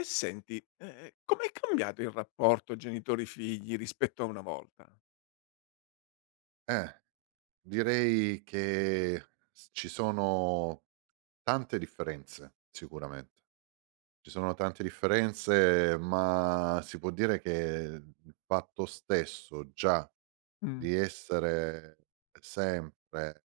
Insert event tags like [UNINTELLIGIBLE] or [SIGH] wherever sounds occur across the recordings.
E senti, ehm, com'è cambiato il rapporto genitori figli rispetto a una volta? Eh, direi che s ci sono, tante differenze sicuramente, ci sono tante differenze ma si può dire che il fatto stesso già Mh. di essere sempre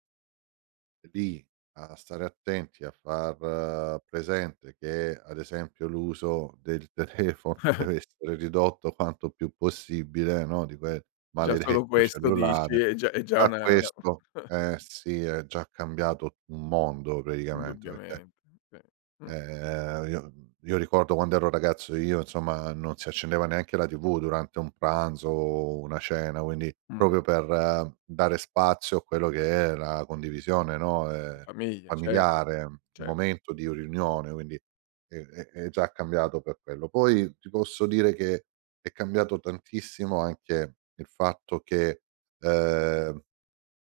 lì a stare attenti a far presente che, ad esempio l'uso del telefono [CHUCKLES] deve essere ridotto quanto più possibile, no, di quel Già solo maledetto questo dici, cellulare è già è già a una 'na questo [CHUCKLES] eh, sì è già cambiato un mondo praticamente perché Indubbiamente, sì, mh. Ehm, io mhmm, io ricordo quand'ero ragazzo io insomma non si accendeva neanche la TV durante un pranzo o una cena, quindi Mh. proprio per dare spazio a quello che è la condivisione, no, ehm, Famiglia, cer familiare un cer momento di u riunione. Quindi, è è è già cambiato per quello. Poi ti posso dire che è cambiato tantissimo anche il fatto che ehm,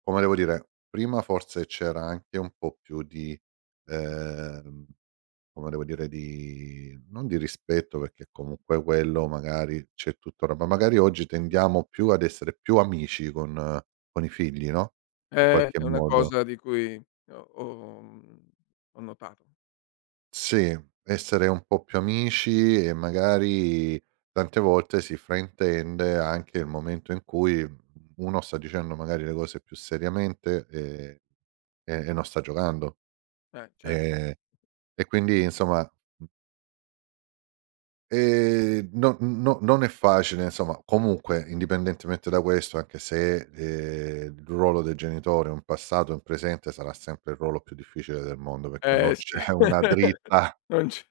come devo dire, prima forse c'era anche un po' più di ehm, come devo dire, di non di rispetto, perché comunque quello magari c'è tutt'ora, ma magari oggi [UNINTELLIGIBLE] tendiamo più ad essere più amici con con i figli, no, in Eh, qualche è una modo. cosa di cui ho ho mhmm, ho notato. Sì, essere un po' più amici, e magari tante volte si fraintende anche il momento in cui uno sta dicendo magari le cose più seriamente, ehm, e e non sta giocando, Eh, cer ehm, e quindi insomma, mhmm ehm, no no non è facile insomma, comunque indipendentemente da questo anche se, ehm, il ruolo dei genitori è un passato, in presente sarà sempre il ruolo più difficile del mondo, perché Eh, non sì. c'è una [LAUGHS] dritta Non c'è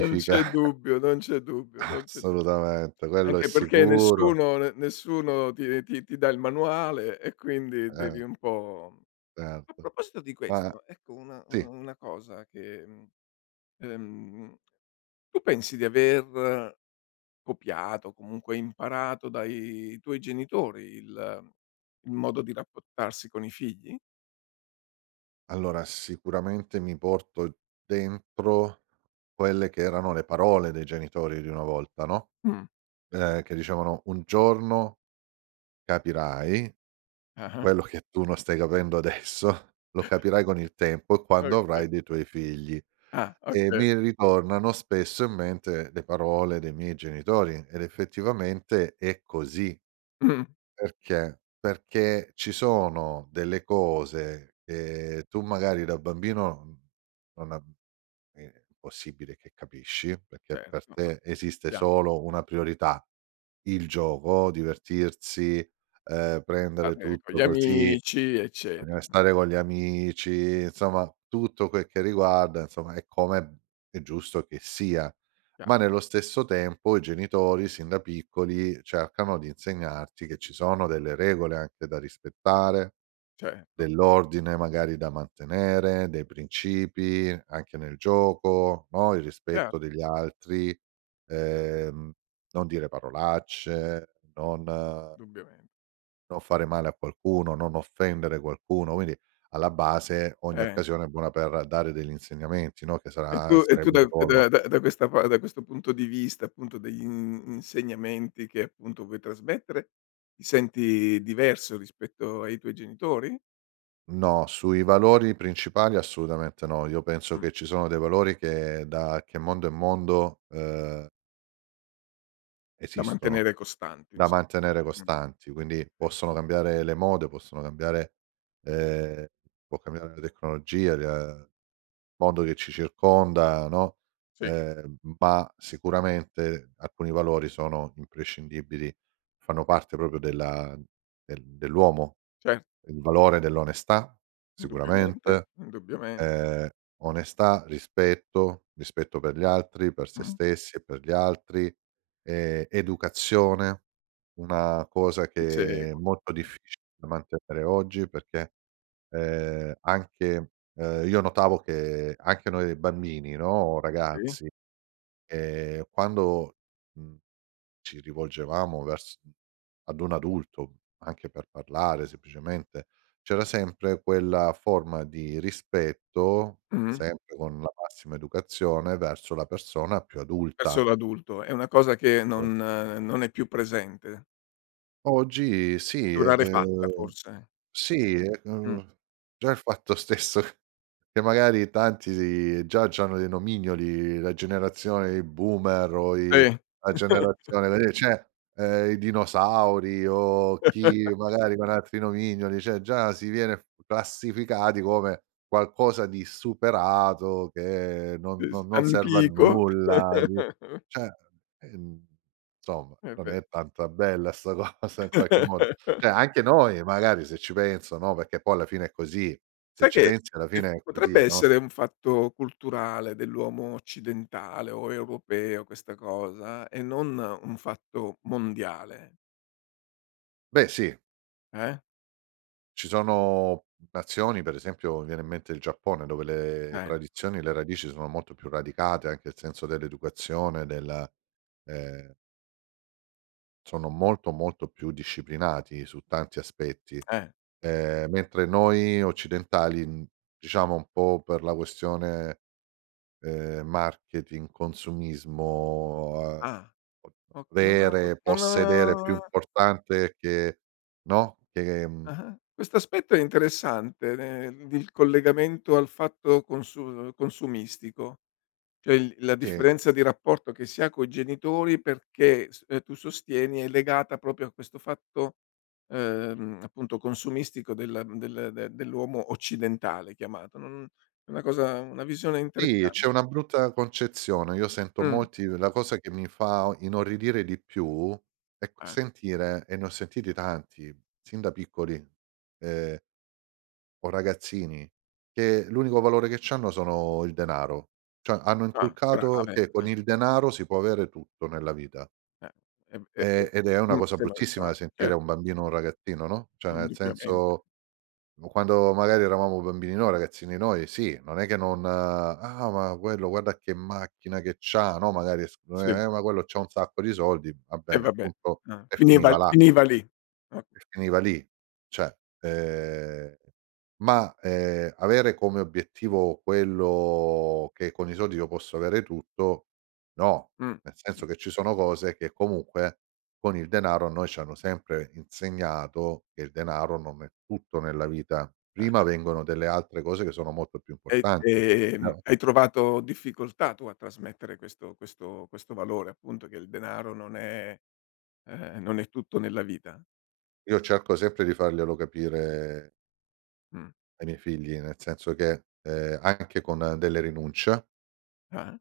non c'è dubbio, non c'è dubbio, non c'è du Assolutamente quello è anche perché sicuro. nessuno ne nessuno ti ti ti dà il manuale, e quindi Eh. devi un po' mhmm, a Certo, proposito di ma questo, ecco una una sì. una cosa che mhmm, uhm, tu pensi di aver copiato, o comunque imparato dai tuoi genitori il il modo di rapportarsi con i figli? Allora, sicuramente mi porto dentro, quelle che erano le parole dei genitori di una volta, no. Mh. Ehm, che dicevano: "Un giorno capirai, Ah-ah. quello che tu non stai capendo adesso, lo [CHUCKLES] capirai con il tempo e quando Okay. avrai dei tuoi figli." Ah, E oka mi ritornano spesso in mente le parole dei miei genitori, ed effettivamente, è così, Mh. perché? Perché ci sono delle cose, che tu magari da bambino, mhmm, non uhm, è impossibile che capisci, perché Certo per ma te esiste sappiamo. solo 1 priorità, il gioco, divertirsi, ehm, prendere Vabbè, con gli tutto così amici bisogna eccetera, mh. restare con gli amici, insomma tutto quel che riguarda, insomma e come, mhmm, è giusto che sia. Ma Chiaro. nello stesso tempo i genitori, sin da piccoli, cercano di insegnarti che ci sono delle regole anche da rispettare, Certo. dell'ordine magari da mantenere, dei principi, anche nel gioco, no, il Chiaro. rispetto degli altri, ehm, non dire parolacce, [UNINTELLIGIBLE] non dubbiamen non fare male a qualcuno, non offendere qualcuno, quindi, alla base ogni Eh. occasione è buona per dare degli insegnamenti, no, che E tu sarà e tu sarebbe da il ruolo ehm, da da questa pa da questo punto di vista, appunto dei, mhmm, insegnamenti che appunto vuoi trasmettere, ti senti diverso rispetto ai tuoi genitori? No, sui valori principali assolutamente no, io penso Mh. che ci sono dei valori che, da che mondo è mondo, uhm Da esistono, mantenere costanti da ins mantenere mh-mh, costanti. Quindi, okay. possono cambiare le mode, possono cambiare ehm, può cambiare la tecnologia, ia mondo che ci circonda, no, Sì. ehm, ma sicuramente alcuni valori sono imprescindibili, fanno E parte proprio della del dell'uomo. Cer Il valore dell'onestà Indubbiamente, sicuramente, indubbiamente. ehm, onestà, rispetto, rispetto per gli altri, per sé Mh. stessi e per gli altri, ehm, educazione, una cosa Ti che è seguono. molto Eh. difficile da mantenere oggi, perché, ehm, anche ehm, io notavo che anche noi, ehm, bambini, no, Sì. ragazzi, ehm, quando, mhmm, ci rivolgevamo vers mhmm, ad un adulto anche per parlare semplicemente, c'era sempre quella forma di rispetto, Mh. sempre con la massima educazione, verso la persona più Verso adulta l'adulto, è una cosa che non [UNINTELLIGIBLE] non è più presente. Oggi sì Più rarefatta, ehm, forse? sì, Mh. ehm, già il fatto stesso, che magari tanti già c'hanno dei nomignoli, la generazione di boomer o i Sì. la [CHUCKLES] generazione dei cioè, ehm, i dinosauri o chi [LAUGHS] magari con altri nomignoli, cioè già si viene f classificati come qualcosa di superato, che non Sì, s non non serve a antico. nulla, di [CHUCKLES] cioè, ehm, insomma, È non vero. è tanta bella 'sta cosa in qualche modo. [CHUCKLES] Cioè anche noi magari se ci penso, no, perché poi alla fine è così, se Sai ci che pensi alla che fine f è così, potrebbe no? essere un fatto culturale dell'uomo occidentale, o europeo questa cosa, e non un fatto mondiale. Beh sì. Eh? Ci sono, mhmm, nazioni, per esempio viene in mente il Giappone, dove le Eh. tradizioni, le radici sono molto più radicate, anche il senso dell'educazione della, ehm sono molto, molto più disciplinati su tanti aspetti, Eh. ehm, mentre noi occidentali, mhmm, diciamo un po' per la questione, ehm, marketing, consumismo, uhm, Ah, o ok non av vere, possedere più non importante che no, che, mhmm Ah-ah. Questo aspetto è interessante nel d il collegamento al fatto consu uhm, consumistico. Cioè, il la Sì. differenza di rapporto che si ha coi genitori, perché s uhm, tu sostieni è legata proprio a questo fatto, ehm, appunto consumistico della mhmm, del d dell'uomo occidentale chiamato. Non è una cosa una visione Sì interessan c'è una brutta concezione. Io sento Mh. molti uhm, la cosa che mi fa o inorridire di più, è qu Eh. sentire, e ne ho sentiti tanti sin da piccoli, ehm o ragazzini che l'unico valore che c'hanno sono il denaro. Cioè hanno Ah, inculcato grave. che con Eh. il denaro si può avere tutto nella vita Eh, ehm, e e ehm, ed è una sem cosa sembra bruttissima grave, da sentire cer a un bambino o un ragazzino, no, cioè nel Indubbiamente. senso, mhmm, quando magari eravamo bambini noi, ragazzini noi, sì, non è che non "Ah, ma quello guarda che macchina che c'ha." No, magari s uhm: Sì. "Eh, ma quello c'ha un sacco di soldi." Va Eh bene, vabbè, punto ah, e finiva finiva l là finiva lì, o e finiva lì cioè, ehm, ma, ehm, avere come obiettivo, quello che con i soldi io posso avere tutto, no. Mh. Nel senso che ci sono cose che comunque con il denaro a noi ci hanno sempre insegnato che il denaro non è tutto nella vita, prima Ah-ah. vengono delle altre cose che sono molto più E, importanti ehm, [UNINTELLIGIBLE] hai trovato difficoltà tu a trasmettere questo questo questo valore appunto, che il denaro non è ehm, non è tutto nella vita? Io cerco sempre di farglielo capire Mh. ai miei figli nel senso che, ehm, anche con delle rinuncia Ah.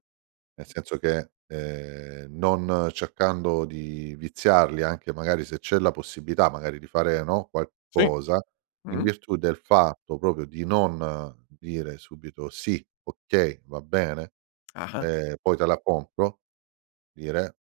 nel senso che, ehm, non cercando di viziarli, anche magari se c'è la possibilità magari di fare, no, Sì, qualcosa, in mh-mh. virtù del fatto proprio di non dire subito: "Sì, okay, va bene, Ah-ah. ehm, poi te la compro." Dire: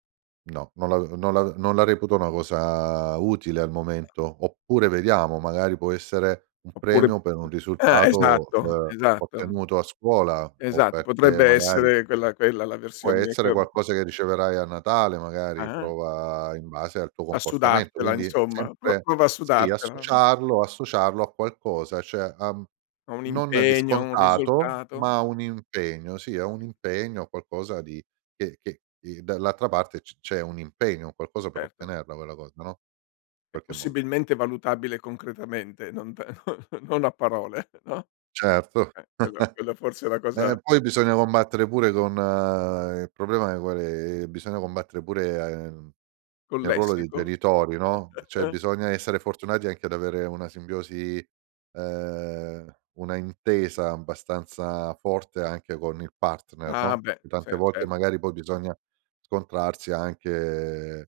"No, non la uhm, non la non non la reputo una cosa utile al momento." Oppure, vediamo, magari può essere un Oppure premio per un ah, risultato, esatto, uhm, esatto. ottenuto a scuola o Esatto, perché potrebbe magari essere quella quella la "puo' versione essere co qualcosa che riceverai a Natale, magari Ah-ah. prova in base al tuo A comportamento." sudartela Quindi insomma, "pro sempre prova a sì, sudartela." Mh. associarlo associarlo a qualcosa, cioè, uhm, O un non di impegno, o un scontato risultato. ma un impegno, sì a un Sì. impegno, a qualcosa di che che di dall'altra parte c c'è un impegno, un qualcosa per Certo. ottenerla quella cosa, no, E qualche modo. possibilmente valutabile concretamente, non p no non a parole no, Certo, eh, quello quello forse è la [CHUCKLES] eh, cosa poi bisogna combattere pure con il problema, ehm, qual è, ehm, bisogna combattere pure a ehm, Col nel ruolo dei lessico? genitori, no, cioè [CHUCKLES] bisogna essere fortunati anche ad avere una simbiosi ehm, una intesa abbastanza forte anche con il partner, Ah, no, beh, perché tante cer volte certo. magari poi bisogna scontrarsi anche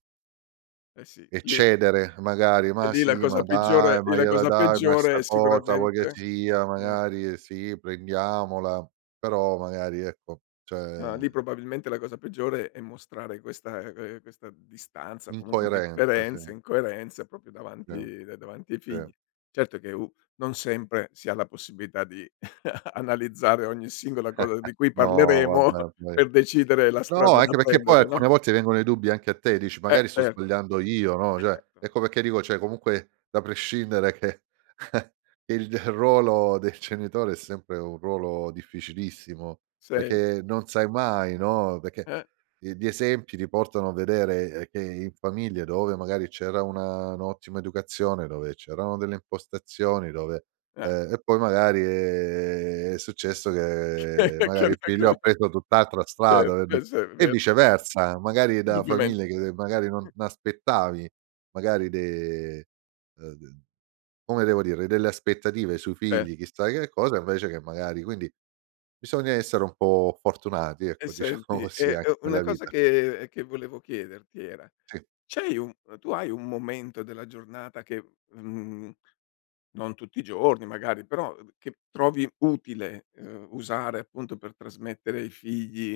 Eh, sì, lì eccedere magari: e "Ma lì la sì, ma cosa dai, peggiore e ma la gliela cosa dai ma peggiore 'sta è cosa vuoi che sicuramente sia mh. magari sì prendiamola." Però, magari ecco, cioè Ah, lì probabilmente la cosa peggiore è mostrare questa ehm, questa distanza, comunque Incoerenza, differenza, sì. incoerenza proprio Sì, davanti da davanti ai figli. sì. Certo che u non sempre, si ha la possibilità di [CHUCKLES] analizzare ogni singola [CHUCKLES] cosa di cui parleremo No vabbè [CHUCKLES] poi per decidere la no strada da anche perché poi prendere, no? alcune volte vengono i dubbi anche a te, dici: Eh, "Magari sto certo. sbagliando io." No, Eh, cioè, certo. ecco perché dico cioè comunque da prescindere, che [CHUCKLES] il d ruolo del genitore è sempre un ruolo difficilissimo, Sen perché non sai mai, no, perché Eh. i gli esempi ti portano a vedere, ehm, che in famiglia dove magari c'era una un'ottima educazione, dove c'erano delle impostazioni, dove Eh. ehm, e poi magari, ehm, è successo che magari il figlio ha [UNINTELLIGIBLE] preso tutt'altra Cer strada per di' questo è e vero. viceversa, magari da Dubbiamente, famiglie che magari mh. non aspettavi magari de uhm, d come devo dire, delle aspettative sui Eh. figli chissà che cosa invece che magari quindi bisogna essere un po' fortunati E ecco, diciamo senti, così, e anche e una nella cosa vita. che che volevo chiederti era: Sì. c'hai un uhm, tu hai un momento della giornata che mhmm, non tutti i giorni magari, però, uhm, d che trovi utile, uhm, usare appunto per trasmettere ai figli,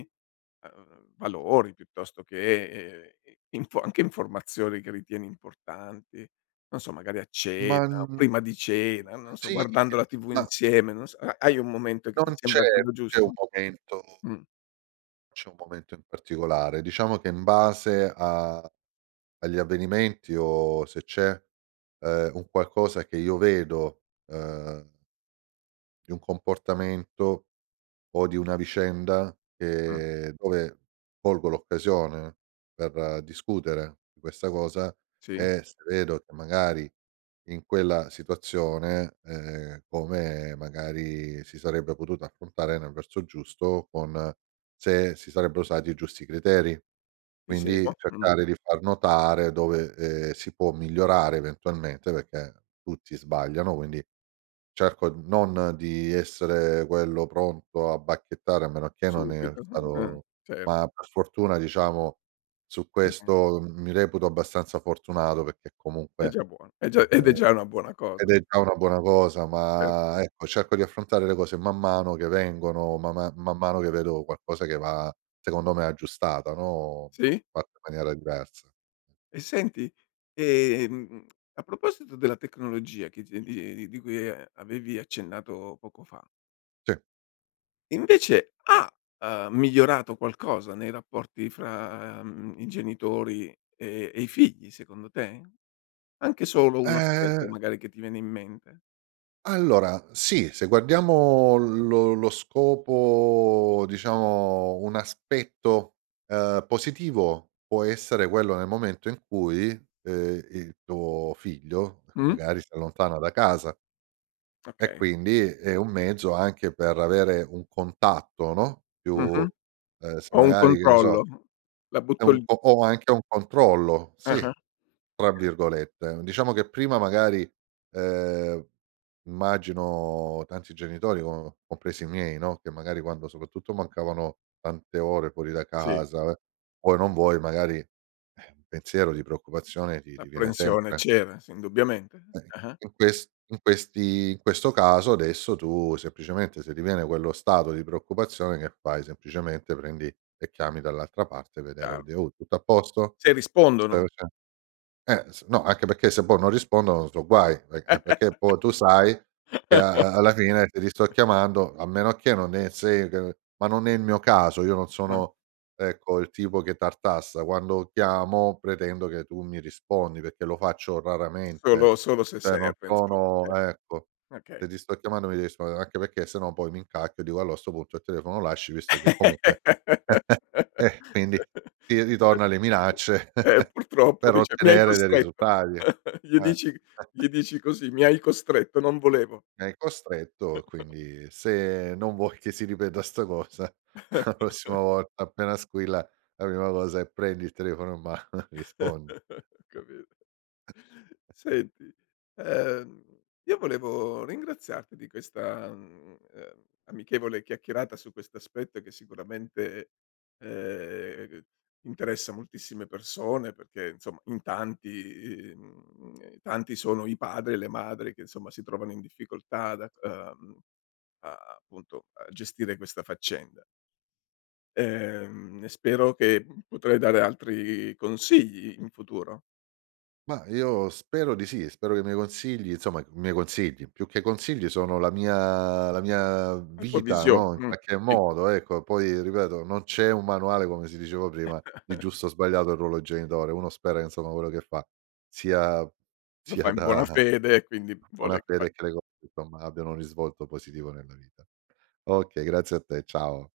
uhm, valori piuttosto che, ehm, info anche informazioni che ritieni importanti, non so magari a Ma, cena n o prima di cena, non so sì guardando la TV da insieme, non so, ha hai un momento che ti Non c'è sembra quello c'è un giusto? momento Mh. c'è un momento in particolare, diciamo che in base a agli avvenimenti o se c'è, ehm, un qualcosa che io vedo, uhm di un comportamento, o di una vicenda, Mh. che dove colgo l'occasione, per discutere di questa cosa, Sì. e se vedo che magari in quella situazione ehm, come magari si sarebbe potuta affrontare nel verso giusto, con se si sarebbero usati i giusti criteri. Ti Quindi seguo. Mh. cercare di far notare dove, ehm, si può migliorare eventualmente, perché tutti sbagliano, quindi cerco n non di essere quello pronto a bacchettare, a meno che non è Subito, uhm, ah, stato cer ma per fortuna diciamo su [UNINTELLIGIBLE] questo m mi reputo abbastanza fortunato perché È comunque già buono, è già ed è ehm, già una buona ed cosa. è già una buona cosa, Cer ma ecco, cerco di affrontare le cose man mano che vengono, ma ma man mano che vedo qualcosa che va secondo me aggiustata, no, Sì. fatta in maniera diversa. E senti? Ehm, a proposito della tecnologia che di di di cui, uhm, avevi accennato poco fa Sì. invece ha, uhm, migliorato qualcosa nei rapporti fra, mhmm, i genitori, e e i figli secondo te? Anche solo 1 aspetto Ehm magari che ti viene in mente? Allora, sì, se guardiamo lo lo scopo, diciamo, un aspetto, ehm, positivo, può essere quello nel momento in cui, ehm, i tuo figlio che Mh. magari si allontana da casa. E Okay. quindi è un mezzo anche per avere un contatto no, più Mh-mh, uhm, se o un magari, che ne controllo, so, la è butto l un o o anche "un controllo", sì, Ah-ah, tra okay. virgolette. Diciamo che prima magari, ehm, immagino tanti genitori, co compresi i miei no, che magari quando, soprattutto, mancavano tante ore fuori da Sì. casa, eh, vuoi o non vuoi magari [EXHALES] un pensiero di preoccupazione ti ti viene L'apprensione sempre. c'era, sì, indubbiamente, Eh, i ah-ah. in ques in questi in questo caso, adesso, tu semplicemente se riviene quello stato di preoccupazione, che fai, semplicemente prendi e chiami dall'altra parte, vedere Chiaro. vede: "Oh tutto a posto?" Se rispondono. [UNINTELLIGIBLE] Eh, s no, anche perché se poi non rispondono so' guai, v eh perché poi tu sai che a a alla fine te li sto [LAUGHS] chiamando, a meno che non è se c ma non è il mio caso, io non Eh. sono, ecco, il tipo che tartassa, quando chiamo pretendo che tu mi rispondi, perché lo faccio raramente. Solo solo se Cioè no serve insom sono, eh, ecco, se okay. ti sto chiamando mi de rispondere anche perché se no poi mi incacchio e dico, allo a sto punto il telefono lo lasci, visto che comunque [CHUCKLES] eh, quindi, [LAUGHS] ti ritorna alle minacce Eh [CHUCKLES] purtroppo per dice: "Mi hai ottenere dei costretto," risultati, [CHUCKLES] gli eh. dici g [CHUCKLES] gli dici così: "Mi hai costretto, non volevo." È costretto, [CHUCKLES] quindi se non vuoi che si ripeta 'sta cosa, a prossima [CHUCKLES] volta appena squilla, la prima cosa è prendi il telefono in mano, rispondi. [CHUCKLES] Ho capi [CHUCKLES] Senti, ehm, io volevo ringraziarti di questa, mhmm, ehm, amichevole chiacchierata su questo aspetto che sicuramente, ehm, interessa moltissime persone, perchè, insomma, in tanti mhmm, tanti sono i padri e le madri che, insomma, si trovano in difficoltà dac Sì. ehm, a appunto a gestire questa faccenda. Ehm, e spero che potrai dare altri consigli in futuro. Mah, io spero di sì, spero che i miei consigli, insomma i miei consigli, più che consigli sono la mia la mia La tua vita, visio no, in mhmm, qualche sì. modo, ecco, poi ripeto non c'è un manuale, come si diceva prima, di [CHUCKLES] giusto o sbagliato, il ruolo genitore. Uno spera, insomma, quello che fa sia Lo fa sia in buona da fede, e quindi buona vuole fa fede credo, insomma abbiano un risvolto positivo nella vita. Okay, grazie a te, ciao.